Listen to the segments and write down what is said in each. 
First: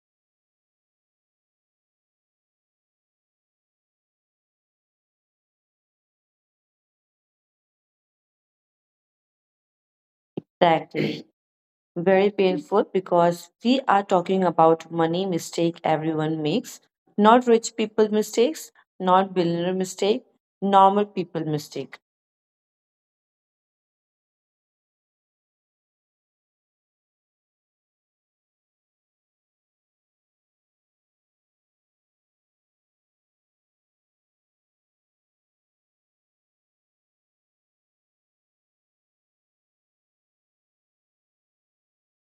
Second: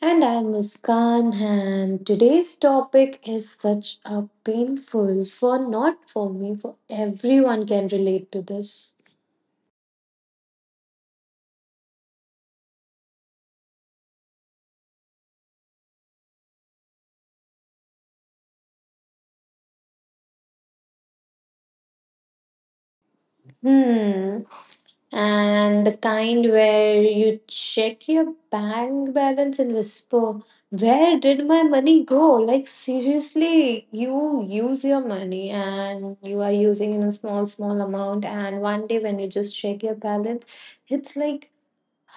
And I'm Muskan, and today's topic is such a painful for not for me, for everyone can relate to this. Exactly. Very painful because we are talking about money mistake everyone makes. Not rich people mistakes, not billionaire mistake, normal people mistake. Hmm. And the kind where you check your bank balance and whisper, "Where did my money go?" Like, seriously, you use your money and you are using in a small, small amount. And one day when you just check your balance, it's like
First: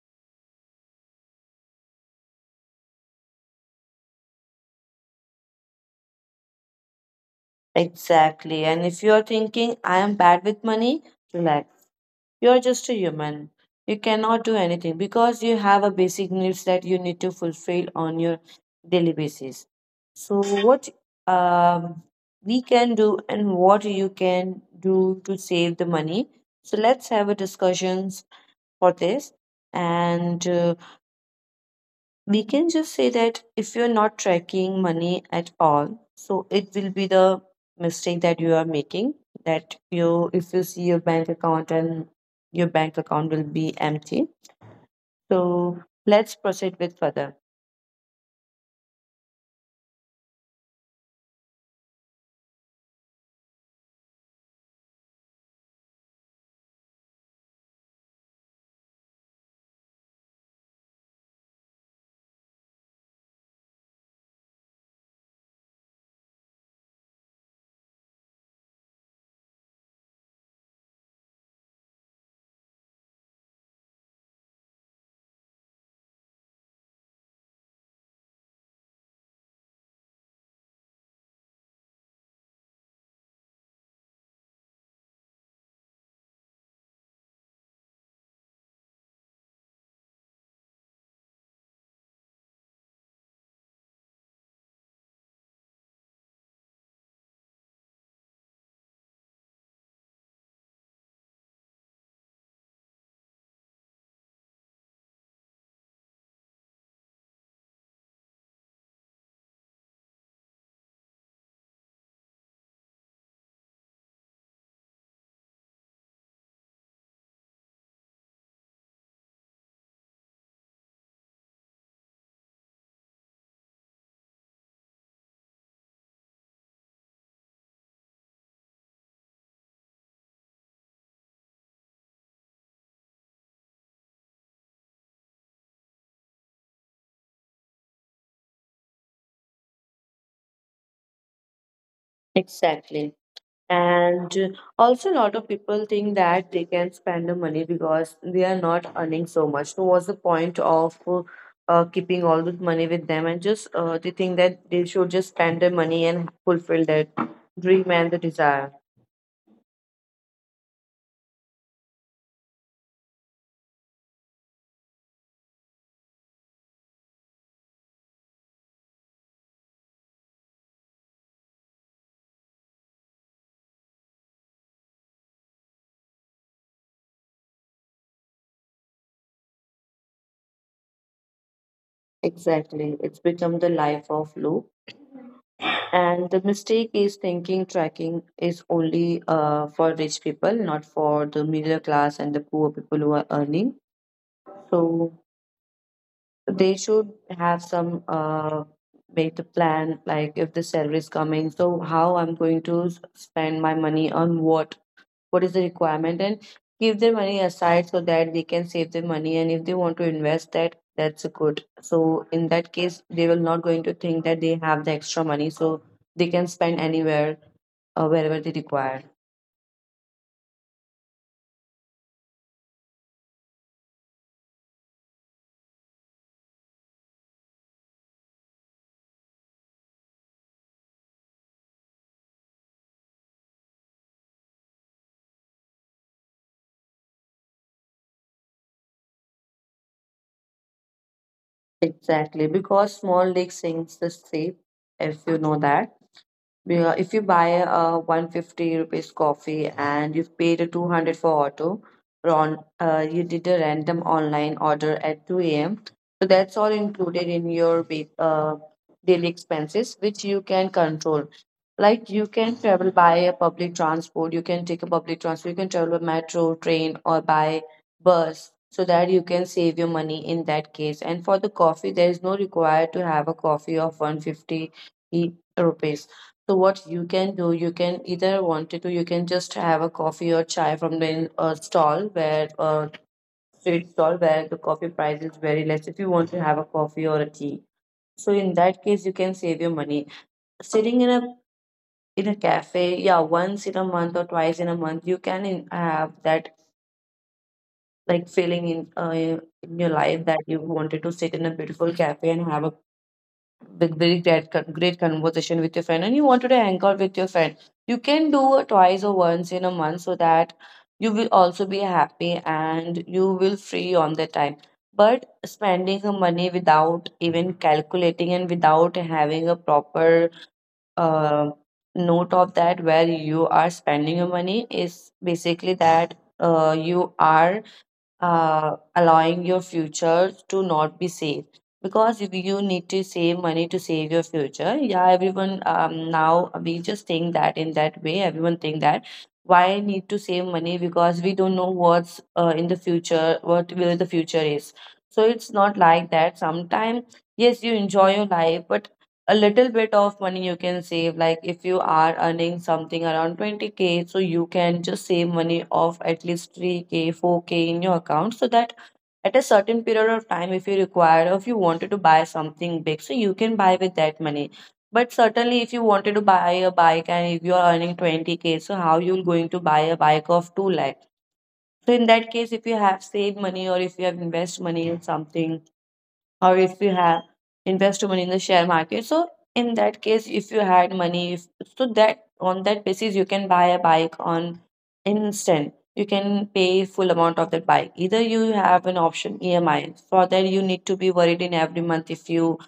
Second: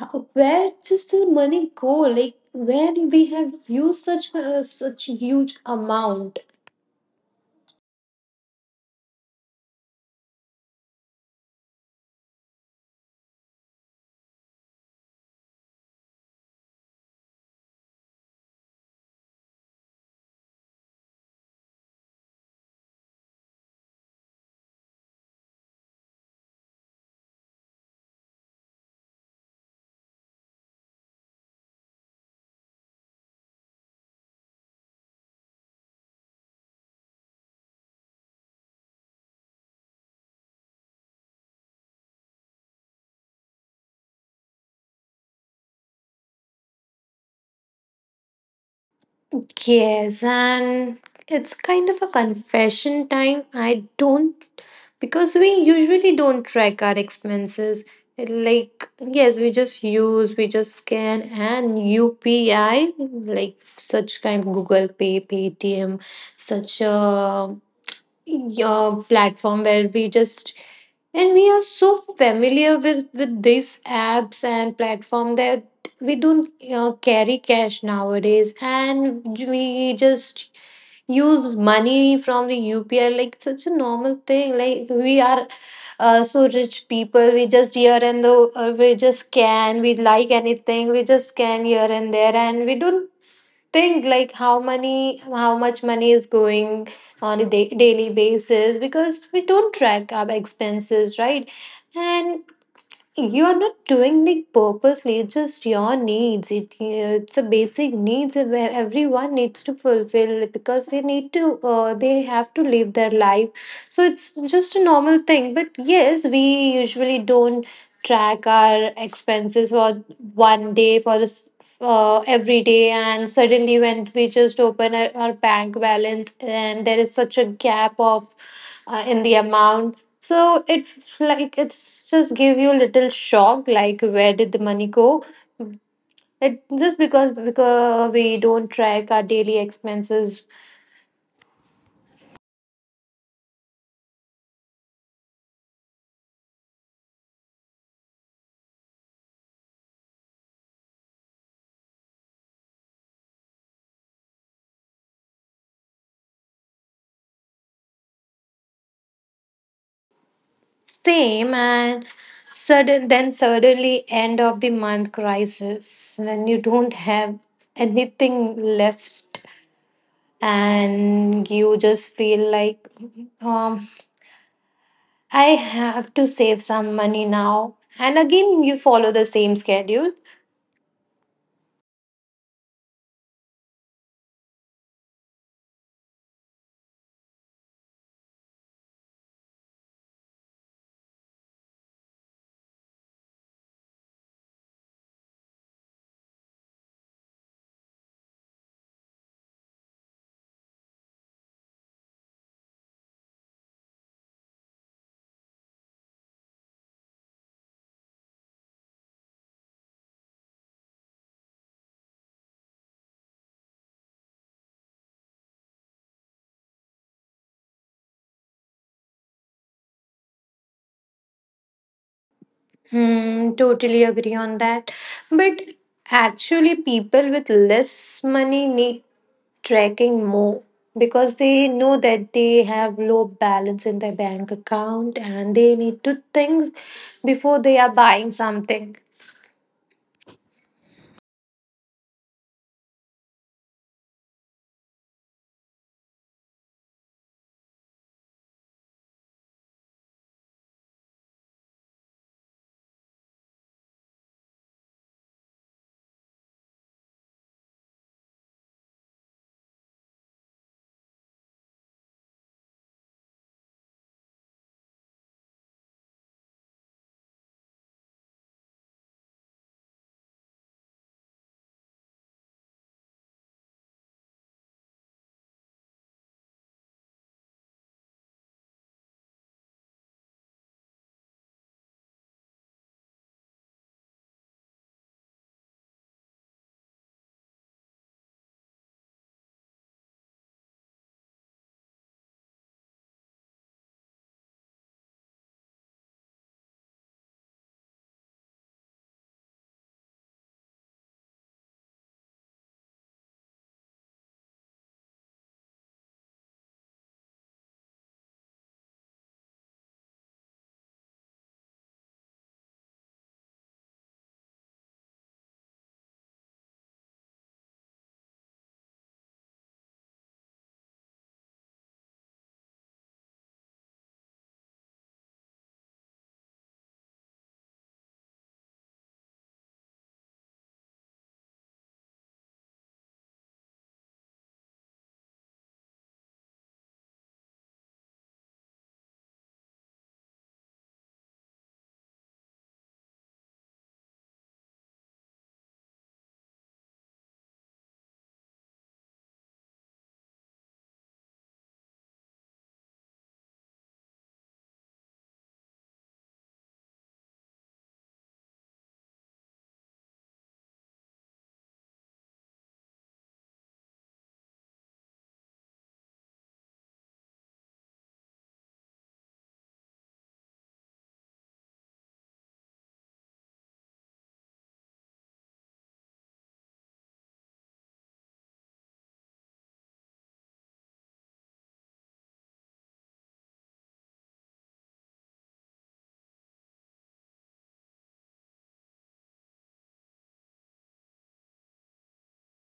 Where does the money go, like when we have used such such huge amount. Exactly. And if you're thinking I am bad with money, relax. You are just a human. You cannot do anything because you have a basic needs that you need to fulfill on your daily basis. So what um, we can do and what you can do to save the money. So let's have a discussions for this and we can just say that if you're not tracking money at all, so it will be the mistake that you are making, that you, if you see your bank account, and your bank account will be empty. So let's proceed with further. Yes, and it's kind of a confession time. I don't, because we usually don't track our expenses. Like, yes, we just use, we just scan, and UPI, like such kind of Google Pay, Paytm, such a your platform where we just, and we are so familiar with these apps and platform that we don't carry cash nowadays, and we just use money from the UPI, like such a normal thing, like we are so rich people, we just here and the we just scan, we like anything, we just scan here and there, and we don't think like how many how much money is going on a daily basis because we don't track our expenses, right? And you are not doing it purposely, it's just your needs, it's a basic needs where everyone needs to fulfill because they need to they have to live their life. So it's just a normal thing, but yes, we usually don't track our expenses for one day for this every day, and suddenly when we just open our bank balance and there is such a gap of in the amount, so it's like, it's just give you a little shock, like where did the money go? It just because we don't track our daily expenses. Exactly. And also, a lot of people think that they can spend the money because they are not earning so much. So what's the point of keeping all this money with them? And just they think that they should just spend their money and fulfill that dream and the desire. Same, and suddenly end of the month crisis when you don't have anything left, and you just feel like um I have to save some money now, and again you follow the same schedule. Exactly. It's become the life of loop. And the mistake is thinking tracking is only for rich people, not for the middle class and the poor people who are earning. So they should have some make the plan, like if the salary is coming, so how I'm going to spend my money, on what is the requirement, and keep their money aside so that they can save their money. And if they want to invest that, that's good. So in that case they will not going to think that they have the extra money, so they can spend anywhere, wherever they require. Hmm, totally agree on that. But actually, people with less money need tracking more because they know that they have low balance in their bank account and they need to think before they are buying something. Exactly, because small lake sinks the sea. If you know that, yeah, if you buy a 150 rupees coffee and you've paid a 200 for auto, Ron, you did a random online order at 2 a.m. So that's all included in your daily expenses, which you can control. Like you can travel by a public transport, you can take a public transport, you can travel by metro, train, or by bus, so that you can save your money in that case. And for the coffee, there is no required to have a coffee of 150 rupees. So what you can do, you can you can just have a coffee or chai from the stall where street stall, where the coffee price is very less. If you want to have a coffee or a tea, so in that case you can save your money. Sitting in a cafe, yeah, once in a month or twice in a month, you can have that like feeling in your life, that you wanted to sit in a beautiful cafe and have a big, very great, great conversation with your friend and you wanted to hang out with your friend. You can do it twice or once in a month, so that you will also be happy and you will free on the time. But spending the money without even calculating and without having a proper uh, note of that, where you are spending your money, is basically that you are allowing your future to not be safe. Because if you need to save money to save your future, yeah, everyone, now we just think that in that way, everyone think that why I need to save money, because we don't know what's in the future, what will the future is. So it's not like that. Sometimes, yes, you enjoy your life, but a little bit of money you can save. Like if you are earning something around 20k, so you can just save money of at least 3k, 4k in your account, so that at a certain period of time, if you require or if you wanted to buy something big, so you can buy with that money. But certainly, if you wanted to buy a bike and if you are earning 20k, so how you're going to buy a bike of 2 lakh? So in that case, if you have saved money or if you have invested money in something, or if you have invested money in the share market, so in that case if you had money, if, so that on that basis you can buy a bike on instant, you can pay full amount of that bike. Either you have an option EMI, for that you need to be worried in every month. If you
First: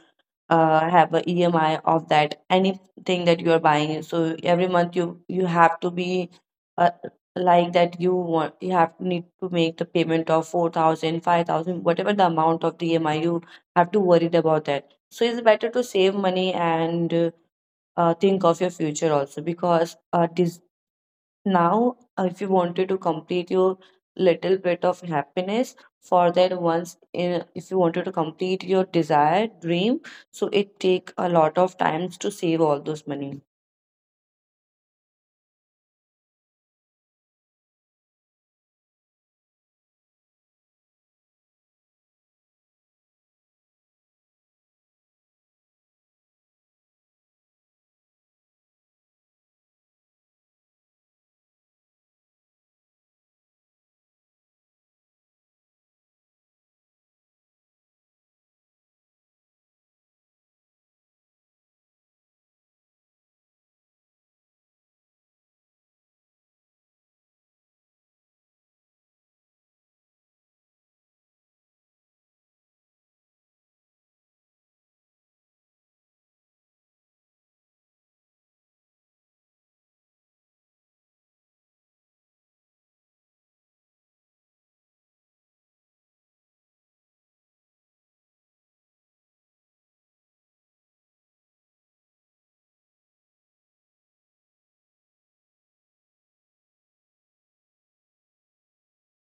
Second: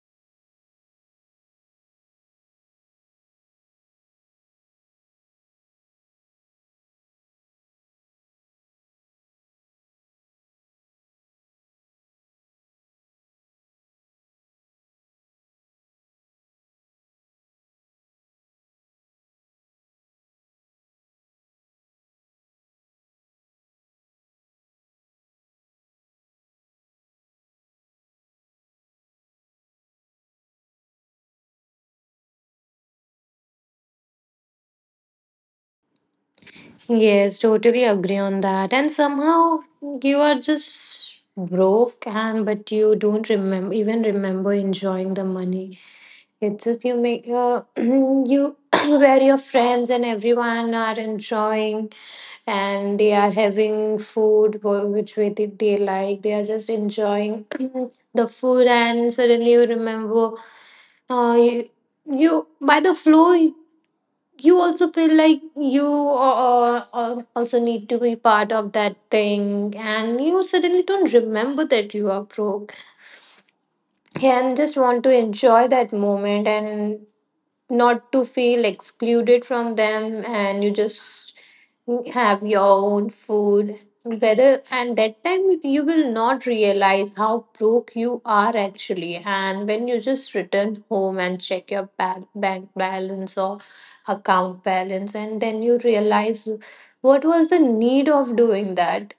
have a EMI of that, anything that you are buying, so every month you have to be uh, like that, you have need to make the payment of 4,000, 5,000, whatever the amount of the EMI, you have to worried about that. So it's better to save money and think of your future also, because this now, if you wanted to complete your little bit of happiness, for that once in, if you wanted to complete your desired dream, so it take a lot of times to save all those money. Yes, totally agree on that. And somehow you are just broke, and but you don't remember even remember enjoying the money. It's just you make you where your friends and everyone are enjoying, and they are having food which way they like. They are just enjoying the food, and suddenly you remember uh, you, you by the flow, you also feel like you also need to be part of that thing, and you suddenly don't remember that you are broke and just want to enjoy that moment and not to feel excluded from them, and you just have your own food whether, and that time you will not realize how broke you are actually. And when you just return home and check your bank balance or account balance and then you realize what was the need of doing that,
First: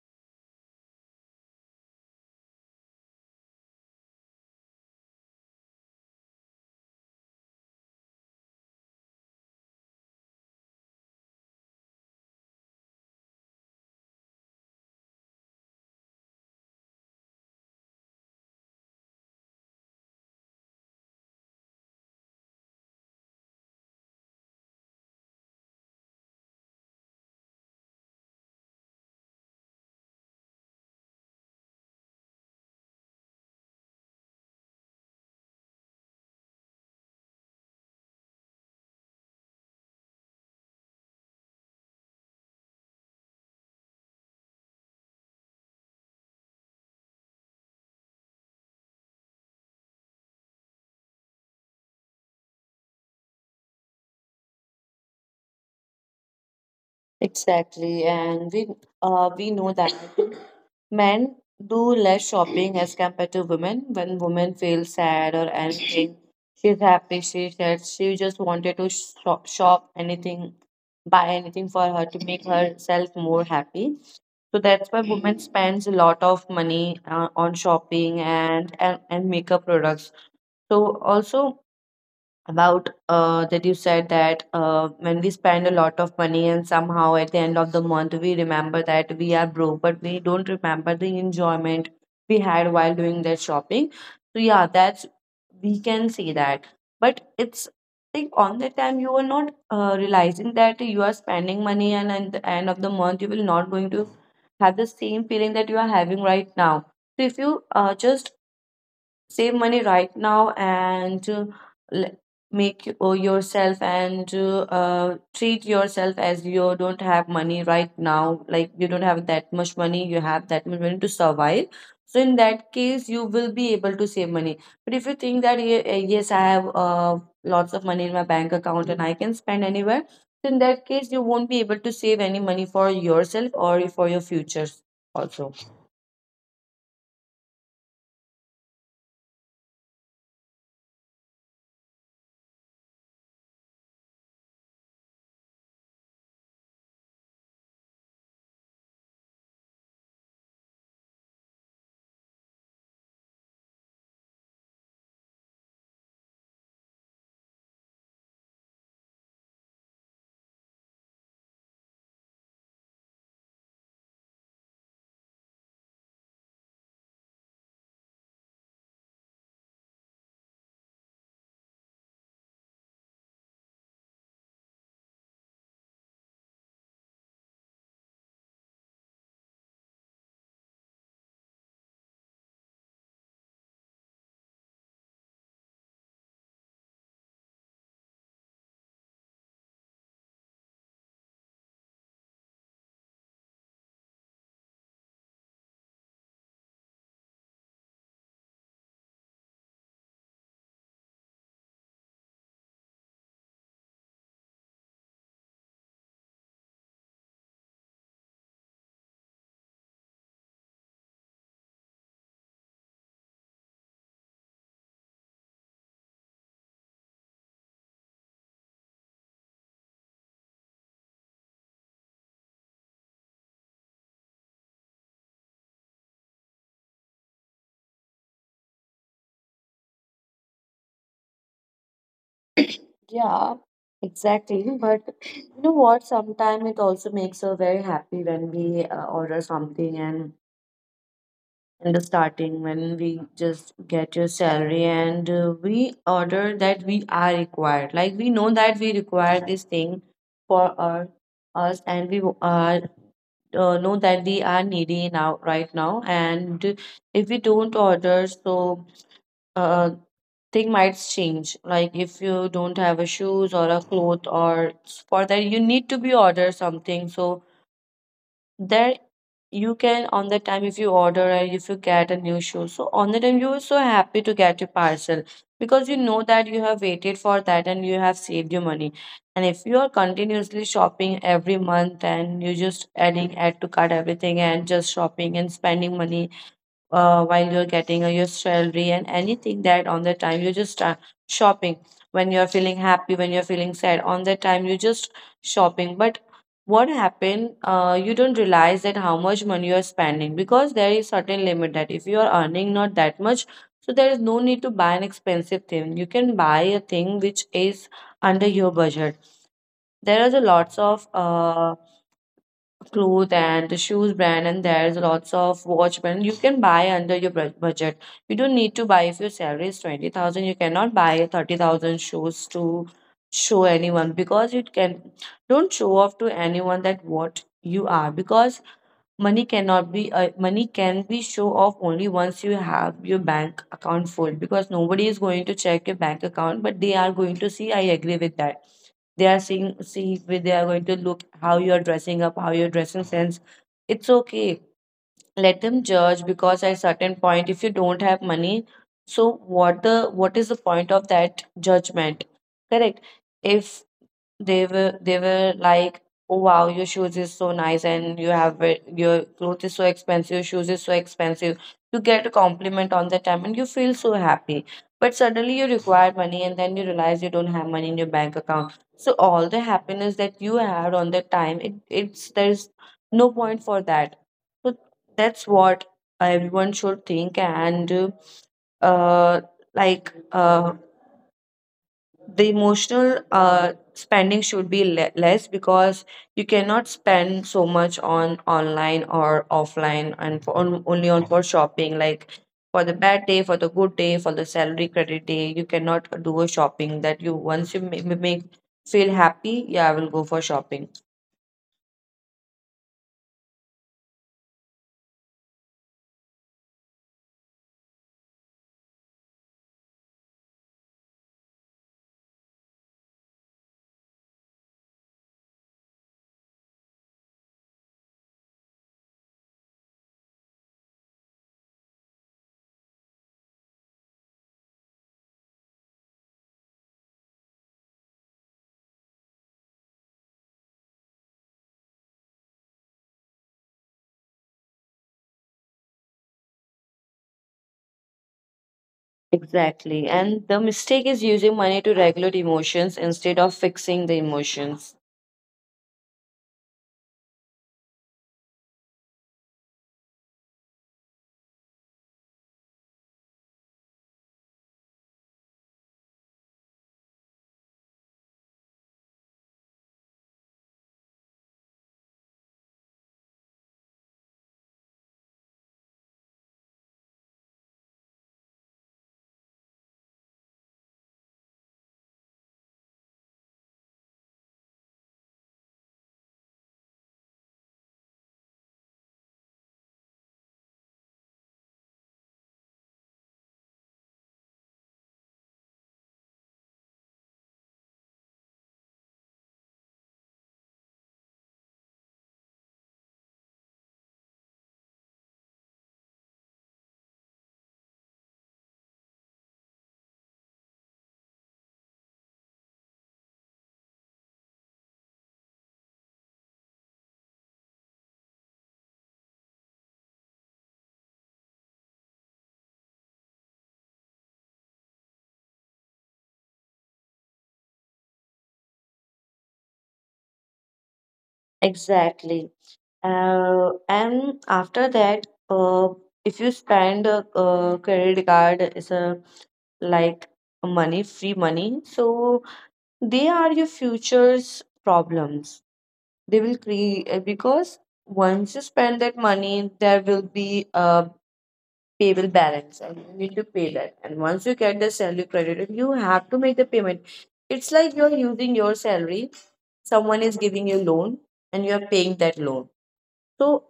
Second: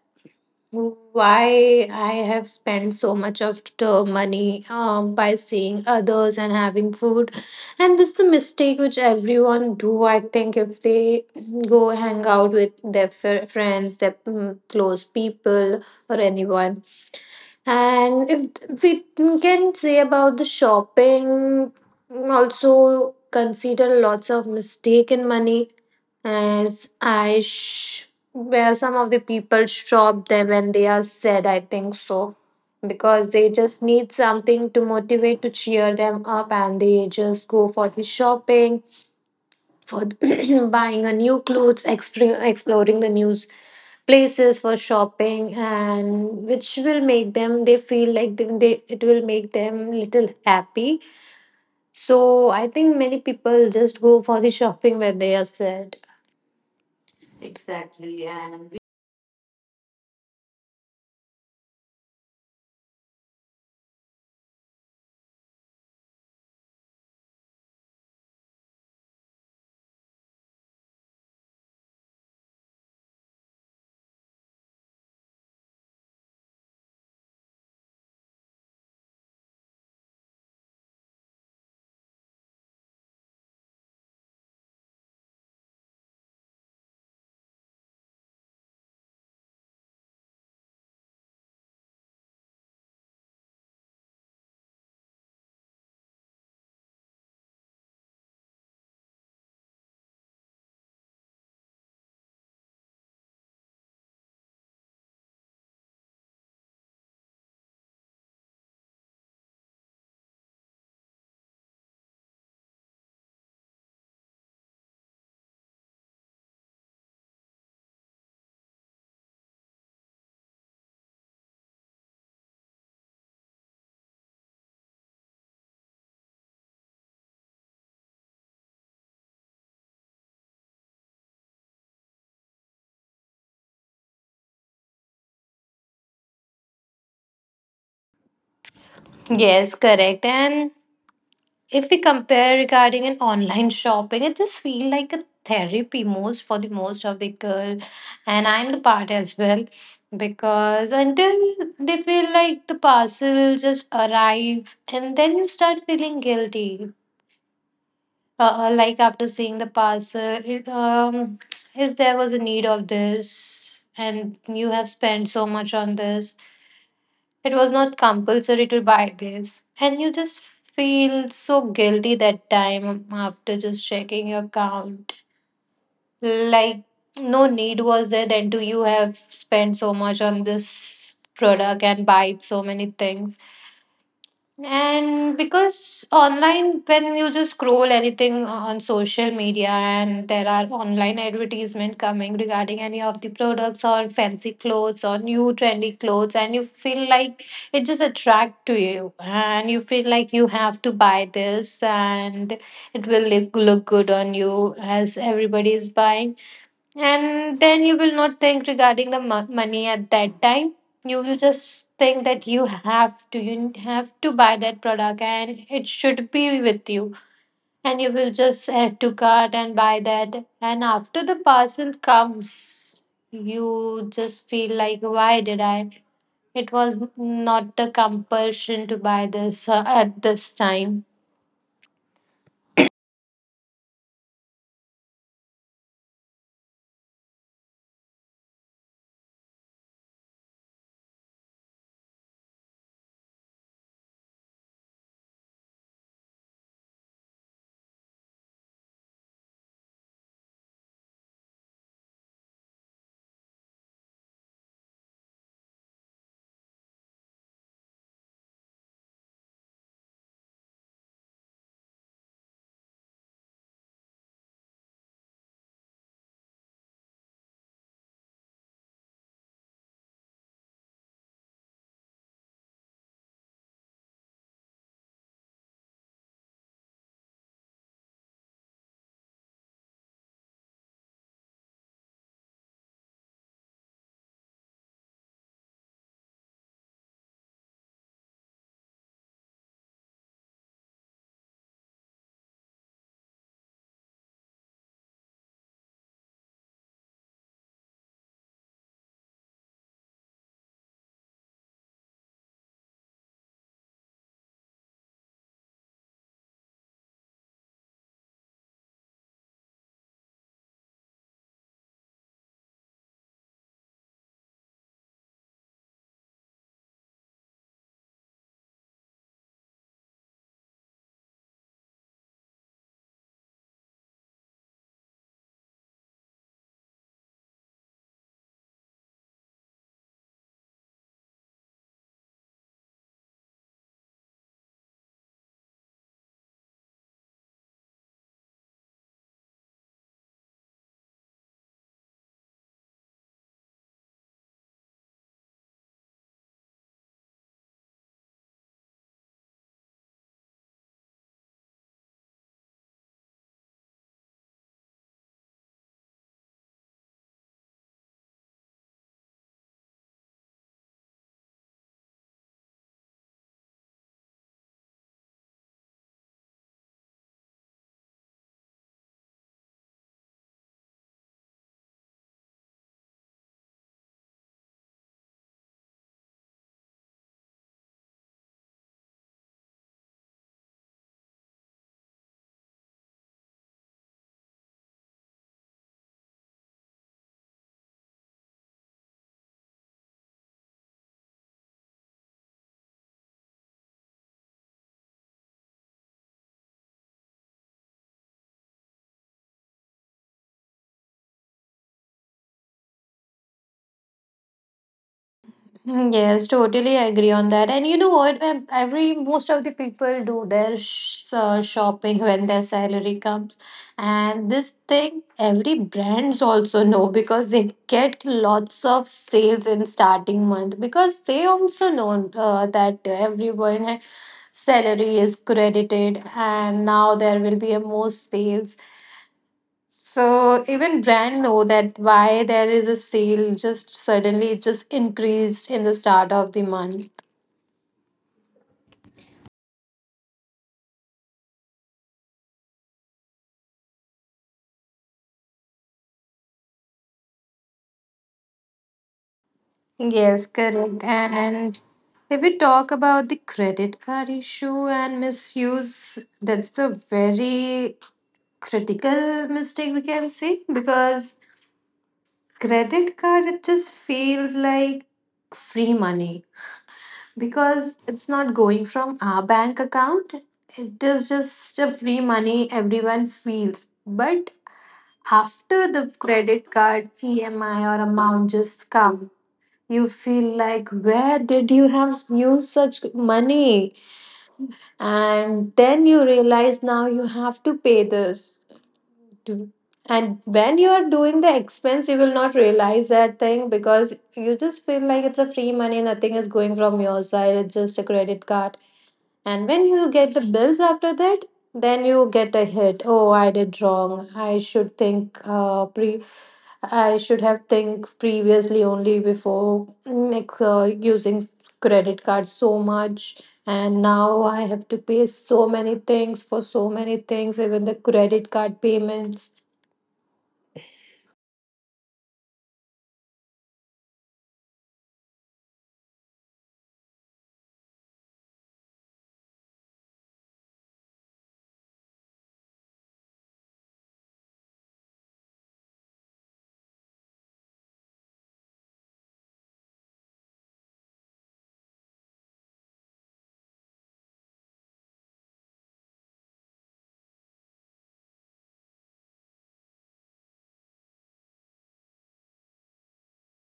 why I have spent so much of the money by seeing others and having food. And this is the mistake which everyone do. I think if they go hang out with their friends, their close people, or anyone. And if we can say about the shopping, also consider lots of mistake in money, as I sh- where some of the people stop them when they are sad, I think so, because they just need something to motivate to cheer them up, and they just go for the shopping, for buying a new clothes, exploring the new places for shopping, and which will make them they feel like they it will make them little happy. So I think many people just go for the shopping when they are sad. Exactly, Exactly, and and we know that men do less shopping as compared to women. When women feel sad or anything, she's happy, she said she just wanted to shop, shop anything, buy anything for her to make herself more happy. So that's why women spends a lot of money on shopping, and makeup products. So also about that you said, that when we spend a lot of money and somehow at the end of the month we remember that we are broke, but we don't remember the enjoyment we had while doing that shopping. So yeah, that's, we can say that, but it's like on the time you are not realizing that you are spending money, and at the end of the month you will not going to have the same feeling that you are having right now. So if you just save money right now, and l- make yourself, and treat yourself as you don't have money right now, like you don't have that much money, you have that much money to survive. So in that case you will be able to save money. But if you think that, yes, I have lots of money in my bank account and I can spend anywhere," so in that case you won't be able to save any money for yourself or for your futures also. yes, correct. And if we compare regarding an online shopping, it just feel like a therapy most for the most of the girl, and I'm the part as well, because until they feel like the parcel just arrives, and then you start feeling guilty. Like after seeing the parcel, is there was a need of this, and you have spent so much on this, it was not compulsory to buy this. And you just feel so guilty that time after just checking your account. Like, no need was there then to you have spent so much on this product and buy so many things. And because online, when you just scroll anything on social media and there are online advertisement coming regarding any of the products or fancy clothes or new trendy clothes, and you feel like it just attract to you, and you feel like you have to buy this, and it will look good on you as everybody is buying, and then you will not think regarding the money at that time. You will just think that you have to buy that product and it should be with you. And you will just add to cart and buy that. And after the parcel comes, you just feel like, why did I? It was not a compulsion to buy this at this time. Yeah, exactly. But you know what? Sometimes it also makes her very happy when we order something. And in the starting when we just get your salary and we order that we are required. Like we know that we require this thing for our us, and we are know that we are needy now, right now. And if we don't order, so uh thing might change. Like if you don't have a shoes or a cloth, or for that you need to be order something, so there you can on the time, if you order and if you get a new shoe, so on the time you are so happy to get your parcel, because you know that you have waited for that and you have saved your money. And if you are continuously shopping every month, and you just adding add to cart everything and just shopping and spending money while you're getting your salary, and anything that on the time you just shopping, when you're feeling happy, when you're feeling sad, on that time you just shopping. But what happened, you don't realize that how much money you're spending, because there is certain limit, that if you are earning not that much, so there is no need to buy an expensive thing. You can buy a thing which is under your budget. There is a lots of clothes and the shoes brand, and there's lots of watch brand you can buy under your budget. You don't need to buy if your salary is 20,000 you cannot buy 30,000 shoes to show anyone, because you can don't show off to anyone that what you are. Because money cannot be money can be show off only once you have your bank account full, because nobody is going to check your bank account, but they are going to see. I agree with that. They are seeing see they are going to look how you are dressing up, how your dressing sense. It's okay. Let them judge, because at certain point, if you don't have money, so what is the point of that judgment? Correct. If they were like, "Oh wow, your shoes is so nice, and you have your clothes is so expensive, your shoes is so expensive." You get a compliment on that time, and you feel so happy. But suddenly you require money, and then you realize you don't have money in your bank account. So all the happiness that you had on that time, it, it's there's no point for that. So that's what everyone should think, and uh like the emotional spending should be less, because you cannot spend so much on online or offline and for on, only on for shopping, like for the bad day, for the good day, for the salary credit day. You cannot do a shopping that you once you make feel happy. Yeah, I will go for shopping. Mm, yes, totally agree on that. And you know what? When Every most of the people do their shopping when their salary comes, and this thing every brands also know because they get lots of sales in starting month because they also know that everyone salary is credited and now there will be a more sales, so even brand know that why there is a sale just suddenly it just increased in the start of the month. Exactly, and the mistake is using money to regulate emotions instead of fixing the emotions. Yes, correct. And if we talk about the credit card issue and misuse, that's a very critical mistake we can say, because credit card it just feels like free money because it's not going from our bank account. It is just a free money everyone feels. But after the credit card EMI or amount just come, you feel like where did you have used such money? And then you realize now you have to pay this. to- And when you are doing the expense, you will not realize that thing because you just feel like it's a free money, nothing is going from your side, it's just a credit card. And when you get the bills after that, then you get a hit. Oh, I did wrong. I should think pre. I should have think previously only before using credit card so much, and now I have to pay so many things for so many things, even the credit card payments. Exactly. And after that, if you spend credit card is a like money, free money, so they are your future's problems. They will create, because once you spend that money, there will be a payable balance, and you need to pay that. And once you get the salary credited, you have to make the payment. It's like you're using your salary, someone is giving you loan, and you are paying that loan. So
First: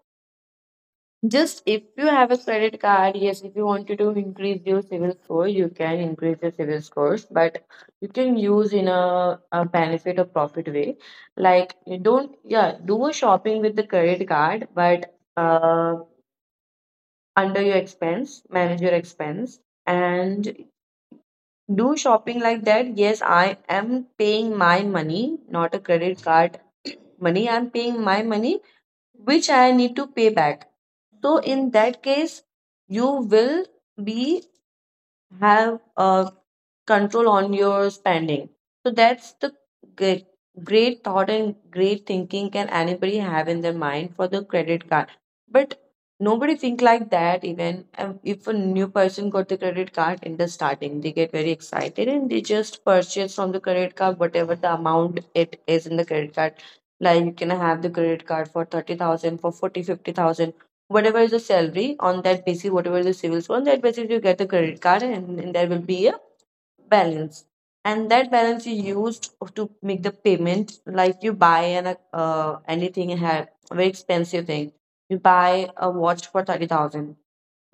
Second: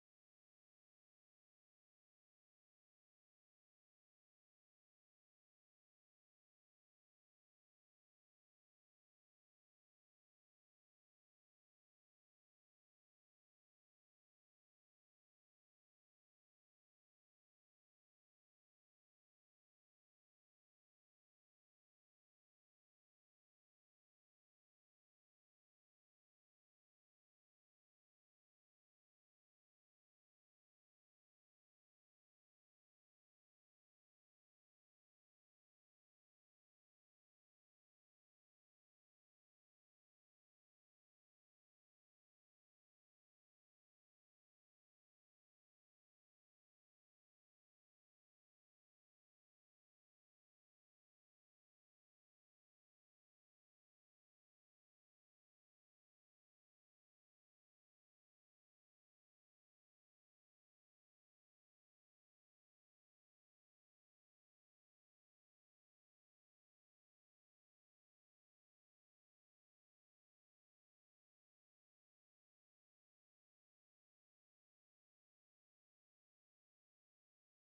just if you have a credit card, yes, if you wanted to increase your civil score, you can increase your civil scores, but you can use in a benefit or profit way. Like you don't, yeah, do a shopping with the credit card, but under your expense, manage your expense, and do shopping like that. Yes, I am paying my money, not a credit card money. I'm paying my money, which I need to pay back. So in that case, you will be have, control on your spending. So that's the g- great thought and great thinking can anybody have in their mind for the credit card. But nobody think like that, even if a new person got the credit card in the starting, they get very excited and they just purchase from the credit card whatever the amount it is in the credit card. Like you can have the credit card for 30,000, for 40, 50,000, whatever is the salary. On that basis, whatever is the civil, so on that basis you get the credit card, and there will be balance, and that balance you used to make the payment. Like you buy an anything very expensive thing, you buy a watch for 30,000,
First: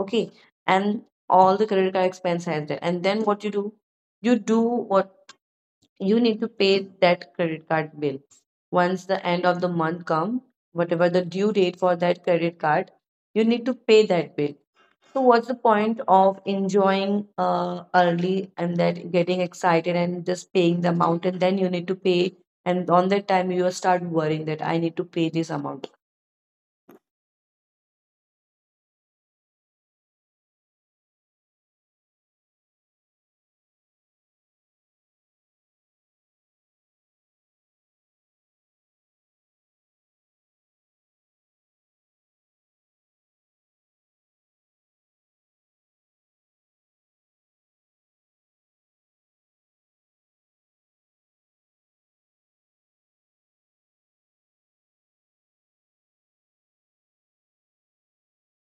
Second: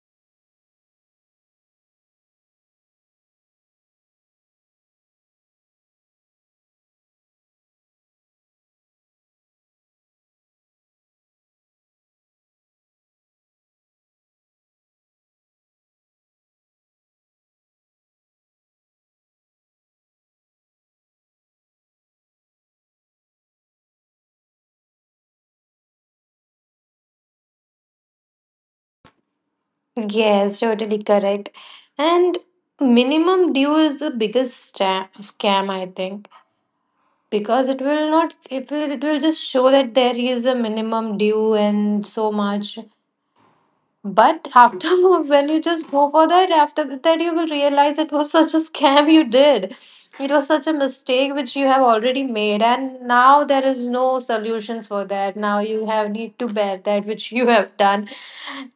okay, and all the credit card expense has there. And then what you do, you do what, you need to pay that credit card bill. Once the end of the month come, whatever the due date for that credit card, you need to pay that bill. So what's the point of enjoying early and that getting excited and just paying the amount, and then you need to pay, and on that time you start worrying that I need to pay this amount. Yes, totally correct. And minimum due is the biggest scam, I think, because it will not it will it will just show that there is a minimum due and so much, but after when you just go for that, after that you will realize it was such a scam you did. It was such a mistake which you have already made, and now there is no solutions for that, now you have need to bear that which you have done.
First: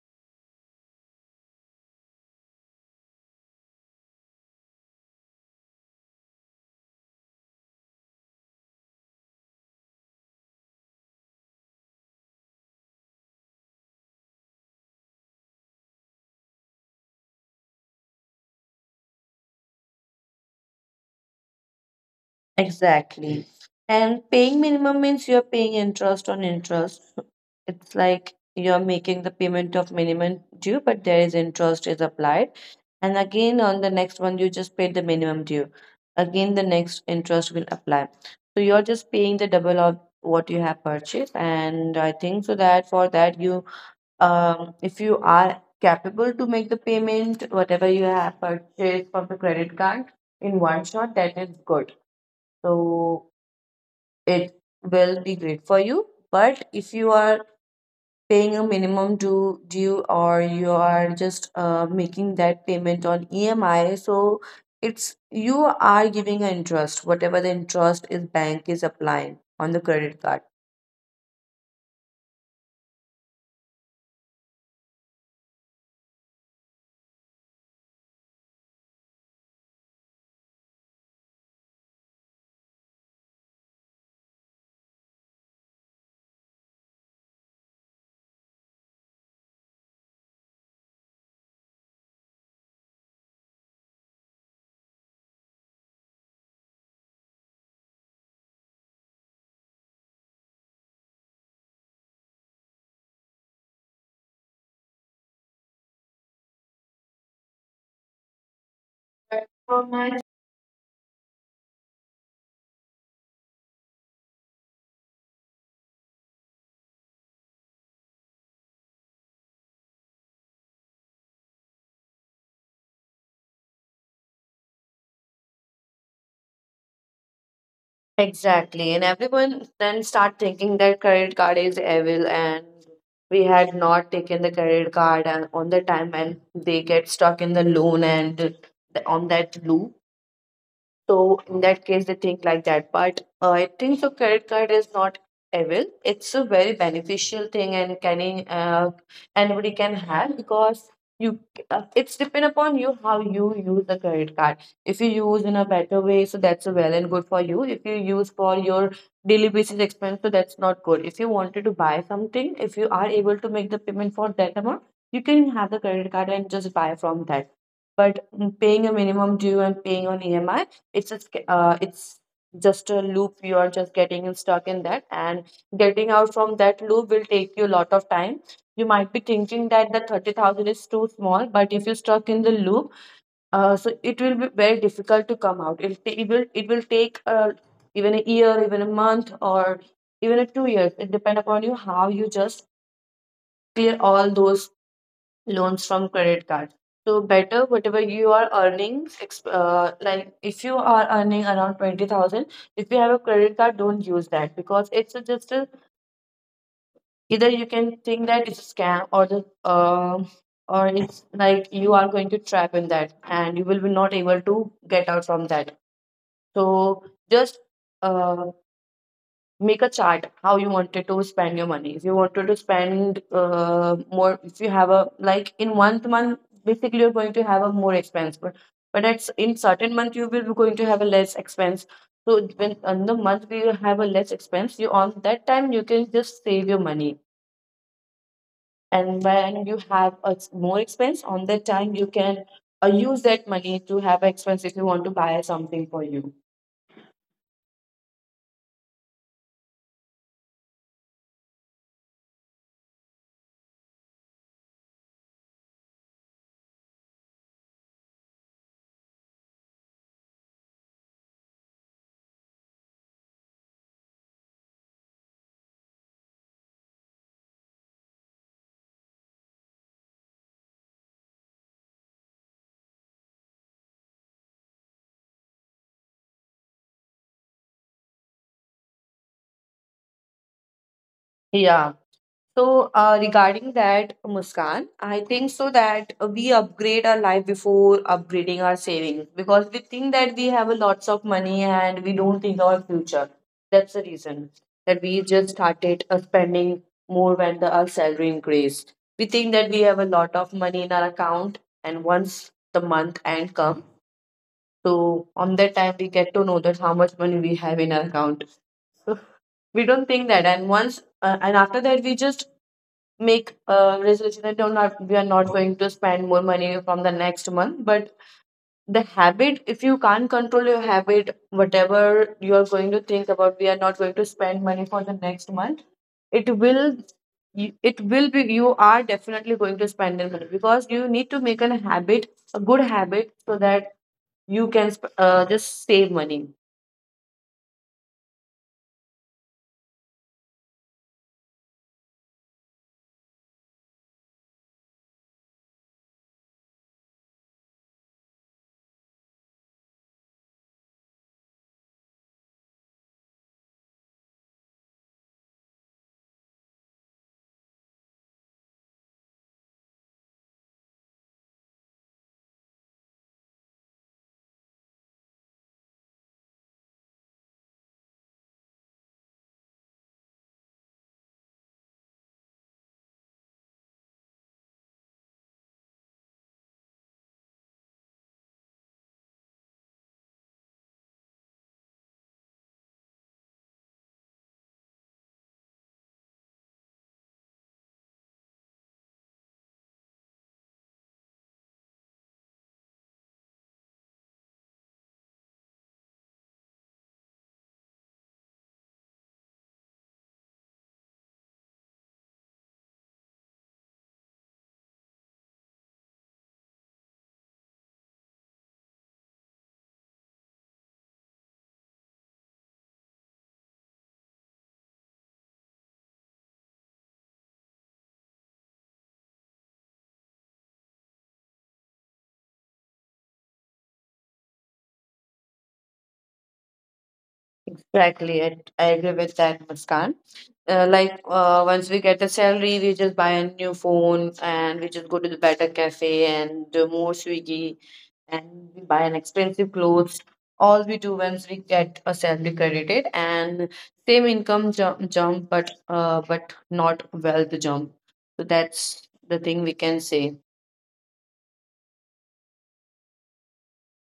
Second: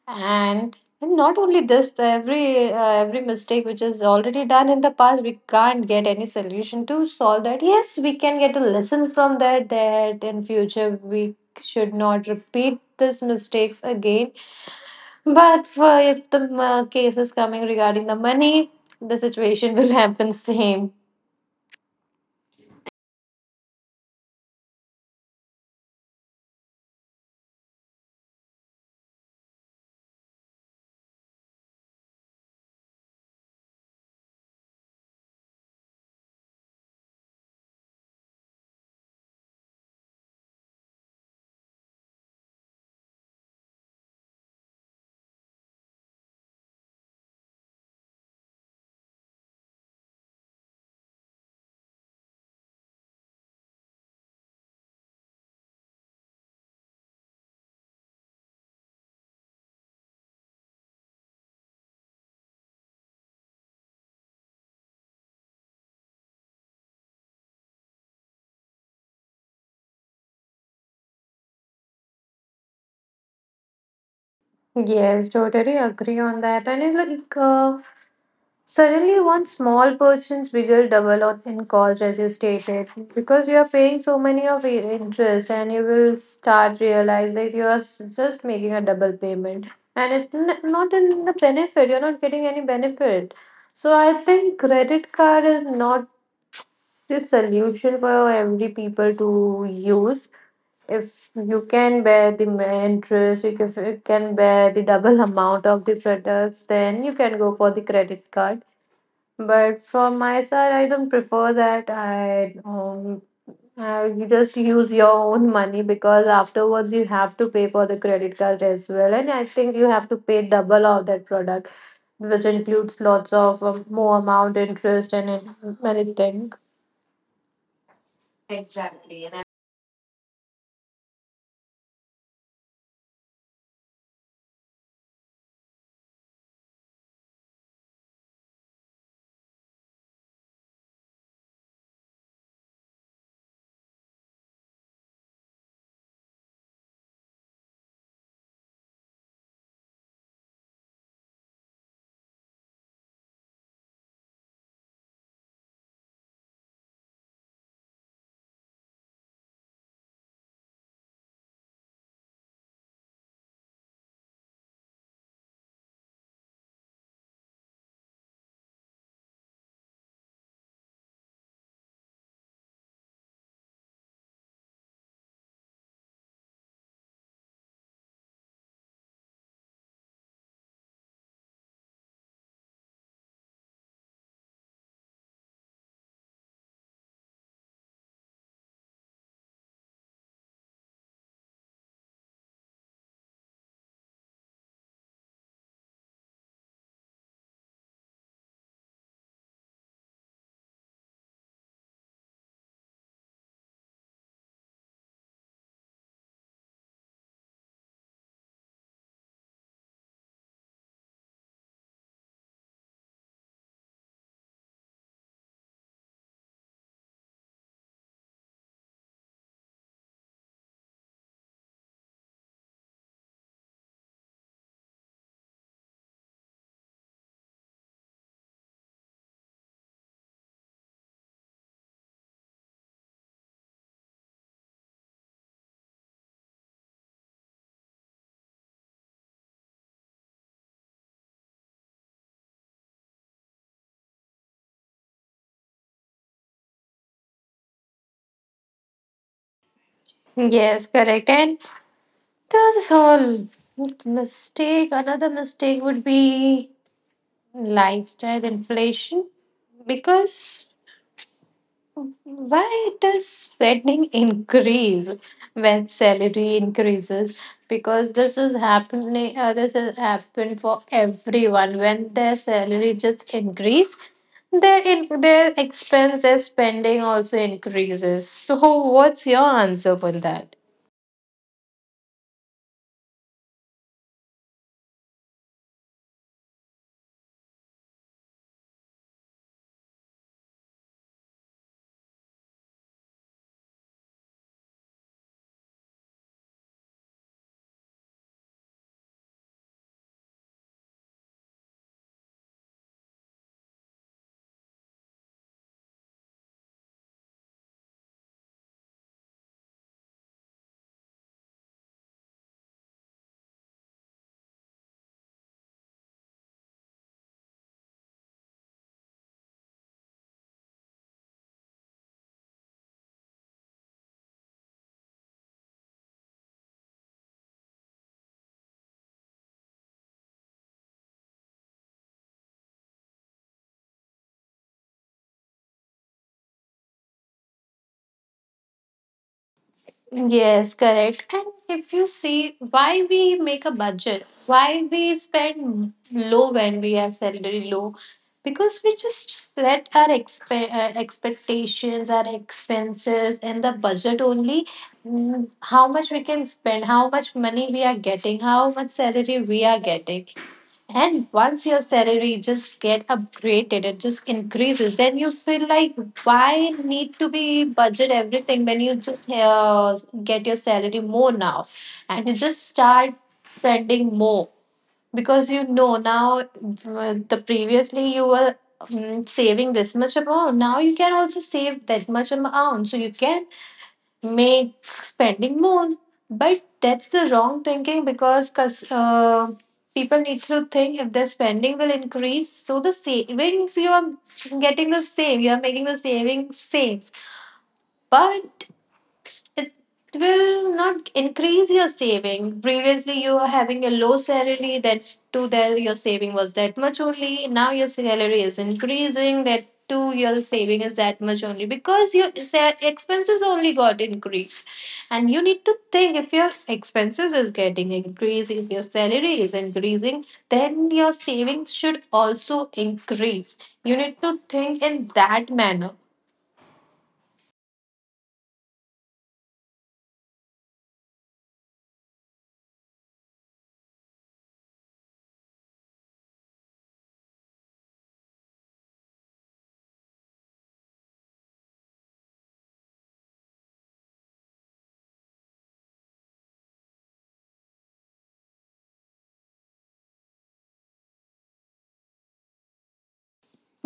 and and not only this, the every mistake which is already done in the past, we can't get any solution to solve that. Yes, we can get a lesson from that, that in future we should not repeat these mistakes again. But for if the case is coming regarding the money, the situation will happen same. Exactly. And paying minimum means you're paying interest on interest. It's like you're making the payment of minimum due, but there is interest is applied. And again, on the next one, you just paid the minimum due. Again, the next interest will apply. So you're just paying the double of what you have purchased. And I think so that for that, if you are capable to make the payment, whatever you have purchased from the credit card in one shot, that is good, so it will be great for you. But if you are paying a minimum due or you are just making that payment on EMI, so it's you are giving an interest, whatever the interest is bank is applying on the credit card. Yes, totally agree on that. And it, like Suddenly, one small person's bigger in cost, as you stated, because you are paying so many of interest, and you will start realize that you are just making a double payment, and it's not in the benefit. You're not getting any benefit. So I think credit card is not the solution for every people to use. If you can bear the interest, if you can bear the double amount of the products, then you can go for the credit card, but How much? from my side, I don't prefer that. I you just use your own money because afterwards you have to pay for the credit card as well, and I think you have to pay double of that product, which includes lots of more amount, interest, and many things. Exactly, and Exactly. Everyone then start thinking that credit card is evil, and we had not taken the credit card and on the time, and they get stuck in the loan and on that loop. So in that case, they think like that. But I think so, credit card is not evil. It's a very beneficial thing, and can uh, anybody can have, because you it's depend upon you how you use the credit card. If you use in a better way, so that's a well and good for you. If you use for your daily basis expense, so that's not good. If you wanted to buy something, if you are able to make the payment for that amount, you can have the credit card and just buy from that. But paying a minimum due and paying on EMI, it's just a loop you are just getting stuck in that, and getting out from that loop will take you a lot of time. You might be thinking that the 30,000 is too small, but if you're stuck in the loop, so it will be very difficult to come out. It will take, even a year, even a month, or even a 2 years. It depends upon you how you just clear all those loans from credit card. So better whatever you are earning, like if you are earning around 20,000, if you have a credit card, don't use that, because it's a just a, either you can think that it's a scam, or the or it's like you are going to trap in that and you will be not able to get out from that. So just uh, make a chart how you wanted to spend your money. If you wanted to spend more, if you have a like in one month basically you're going to have a more expense, but it's in certain month you will be going to have a less expense. So when on the month we have a less expense, you on that time you can just save your money, and when you have a more expense, on that time you can use that money to have expense if you want to buy something for you. Yes, correct. And that's all. Mistake. Another mistake would be lifestyle inflation, because why does spending increase when salary increases? Because this is happening. This has happened for everyone. When their salary just increase, their their expenses spending also increases. So, what's your answer on that? Yeah. So, regarding that, Muskan, I think so that we upgrade our life before upgrading our savings, because we think that we have a lots of money and we don't think our future. That's the reason that we just started spending more when our salary increased. We think that we have a lot of money in our account, and once the month end come, so on that time we get to know that how much money we have in our account. We don't think that, and once and after that we just make a resolution that do not we are not going to spend more money from the next month. But the habit, if you can't control your habit, whatever you are going to think about, we are not going to spend money for the next month, it will, it will be you are definitely going to spend the money, because you need to make a habit, a good habit, so that you can just save money. Yes, correct. And if you see why we make a budget, why we spend low when we have salary low, because we just set our expectations, our expenses, and the budget only. Mm, how much we can spend, how much money we are getting, how much salary we are getting. And once your salary just get upgraded, it just increases. Then you feel like why need to be budget everything when you just get your salary more now, and you just start spending more because you know now the previously you were saving this much amount. Now you can also save that much amount, so you can make spending more. But that's the wrong thinking, because cause people need to think if their spending will increase, so the savings you are getting the same, you are making the savings saves. But it will not increase your saving. Previously, you were having a low salary, that too, there your saving was that much only. Now, your salary is increasing, that too, your saving is that much only because your expenses only got increased. And you need to think if your expenses is getting increased, if your salary is increasing, then your savings should also increase. You need to think in that manner. Exactly, I agree with that, Muskan. Like once we get a salary, we just buy a new phone and we just go to the better cafe and do more Swiggy, and we buy an expensive clothes. All we do once we get a salary credited. And same income jump, but not wealth jump. So that's the thing we can say.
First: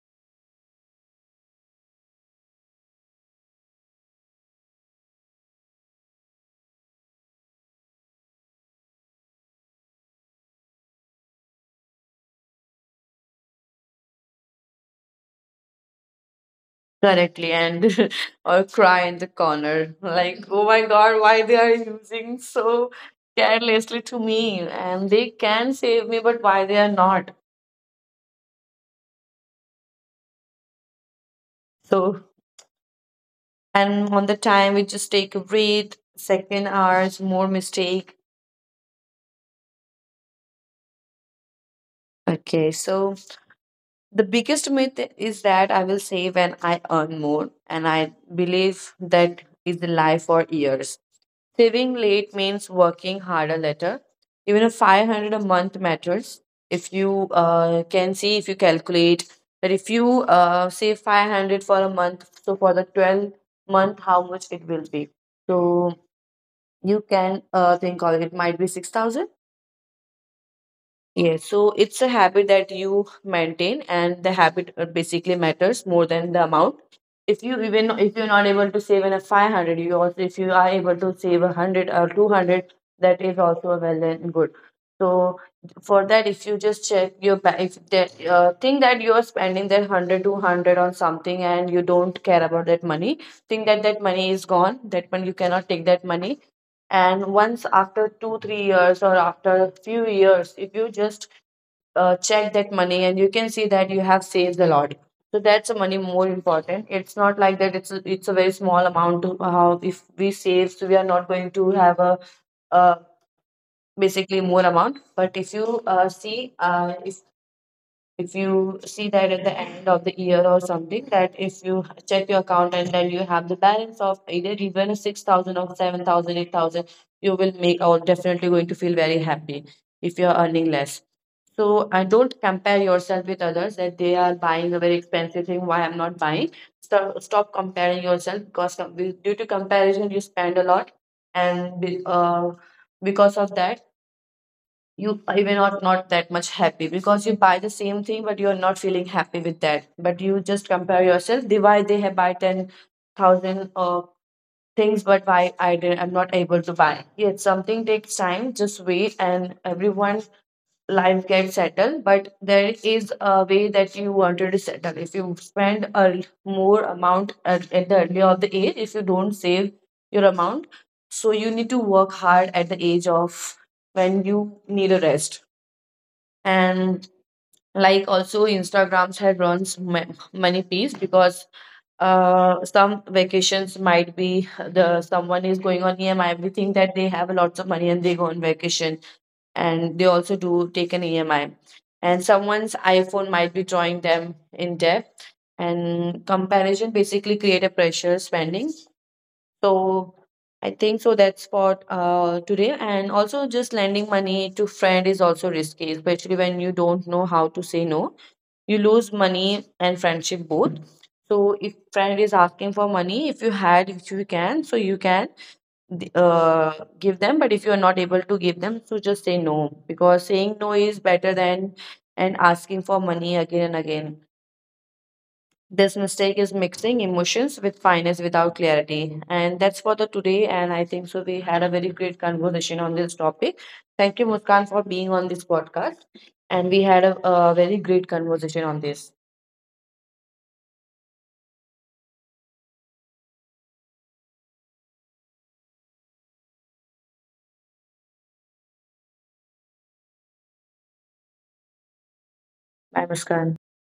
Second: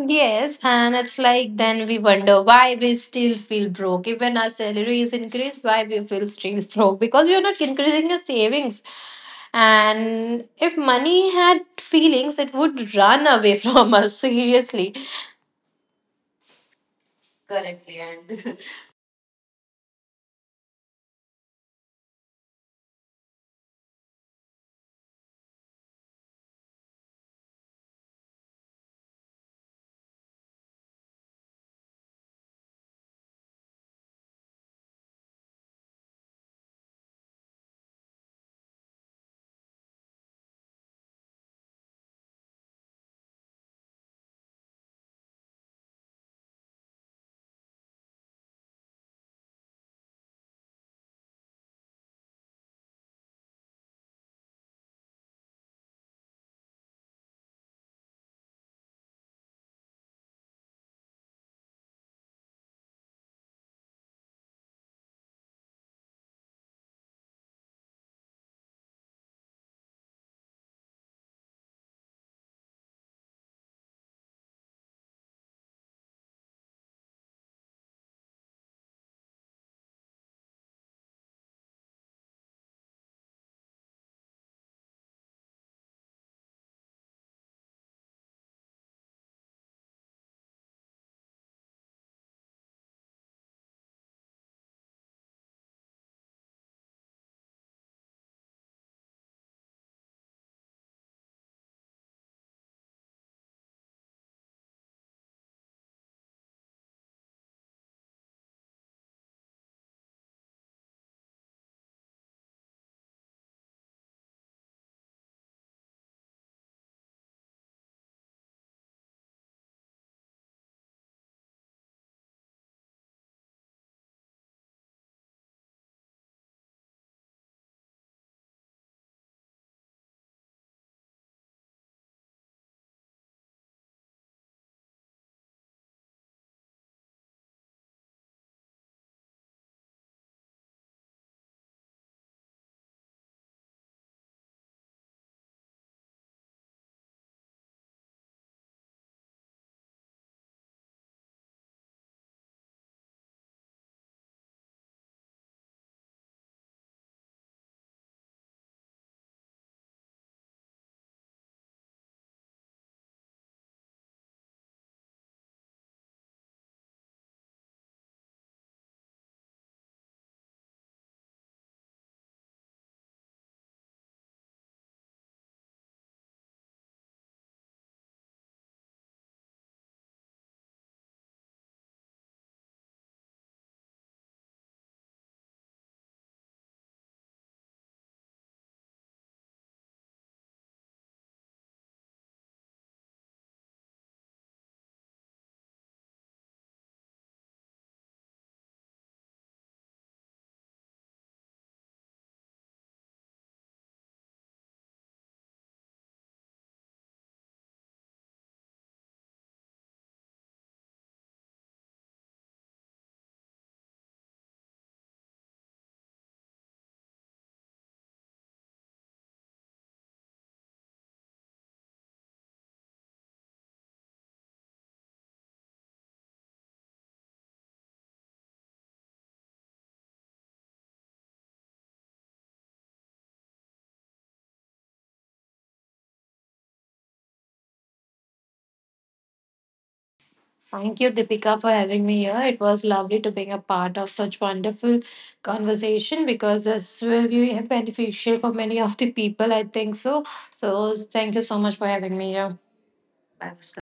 Yes, and it's like then we wonder why we still feel broke. Even our salary is increased, why we feel still broke? Because we are not increasing the savings. And if money had feelings, it would run away from us, seriously. Correctly. And Correctly. or And cry in the corner like, "Oh my god, why they are using so carelessly to me, and they can save me, but why they are not?" So, and on the time we just take a breath. Second hours more mistake. Okay, so the biggest myth is that I will save when I earn more, and I believe that is the lie for years. Saving late means working harder later. Even a 500 a month matters. If you can see, if you calculate that if you save 500 for a month, so for the 12-month, how much it will be. So you can think of it, might be 6,000. Yes, so it's a habit that you maintain, and the habit basically matters more than the amount. If you, even if you're not able to save in a 500, you also if you are able to save a 100 or 200, that is also a well and good. So for that, if you just check your if the think that you are spending that hundred two hundred on something and you don't care about that money, think that that money is gone. That money you cannot take that money, and once after 2, 3 years or after a few years, if you just check that money and you can see that you have saved a lot. So that's the money more important. It's not like that, it's a very small amount to, how if we save, so we are not going to have a, uh, basically more amount. But if you see, if you see that at the end of the year or something, that if you check your account and then you have the balance of either even a 6,000 or 7000 8000, you will make, or definitely going to feel very happy. If you are earning less, so I don't compare yourself with others, that they are buying a very expensive thing. Why I'm not buying? Stop, stop comparing yourself, because due to comparison you spend a lot, and because of that, you even are not that much happy, because you buy the same thing but you're not feeling happy with that. But you just compare yourself they why they have buy 10,000 things, but why I did I'm not able to buy. Yes, something takes time, just wait and everyone life gets settled, but there is a way that you wanted to settle. If you spend a more amount at the early of the age, if you don't save your amount, so you need to work hard at the age of when you need a rest. And like also instagrams had run many piece, because some vacations might be the someone is going on EMI. We think that they have lots of money and they go on vacation, and they also do take an EMI. And someone's iPhone might be drawing them in debt. And comparison basically create a pressure spending. So I think so, that's for today. And also just lending money to friend is also risky, especially when you don't know how to say no. You lose money and friendship both. So if friend is asking for money, if you had, if you can, so you can th- uh, give them. But if you are not able to give them, so just say no, because saying no is better than and asking for money again and again. This mistake is mixing emotions with finance without clarity. And that's for the today. And I think so, we had a very great conversation on this topic. Thank you, Muskan, for being on this podcast. And we had a very great conversation on this. thank you, Deepika, for having me here. It was lovely to being a part of such wonderful conversation because this will be beneficial for many of the people, I think so. So thank you so much for having me here. Bye, Muskan. Bye.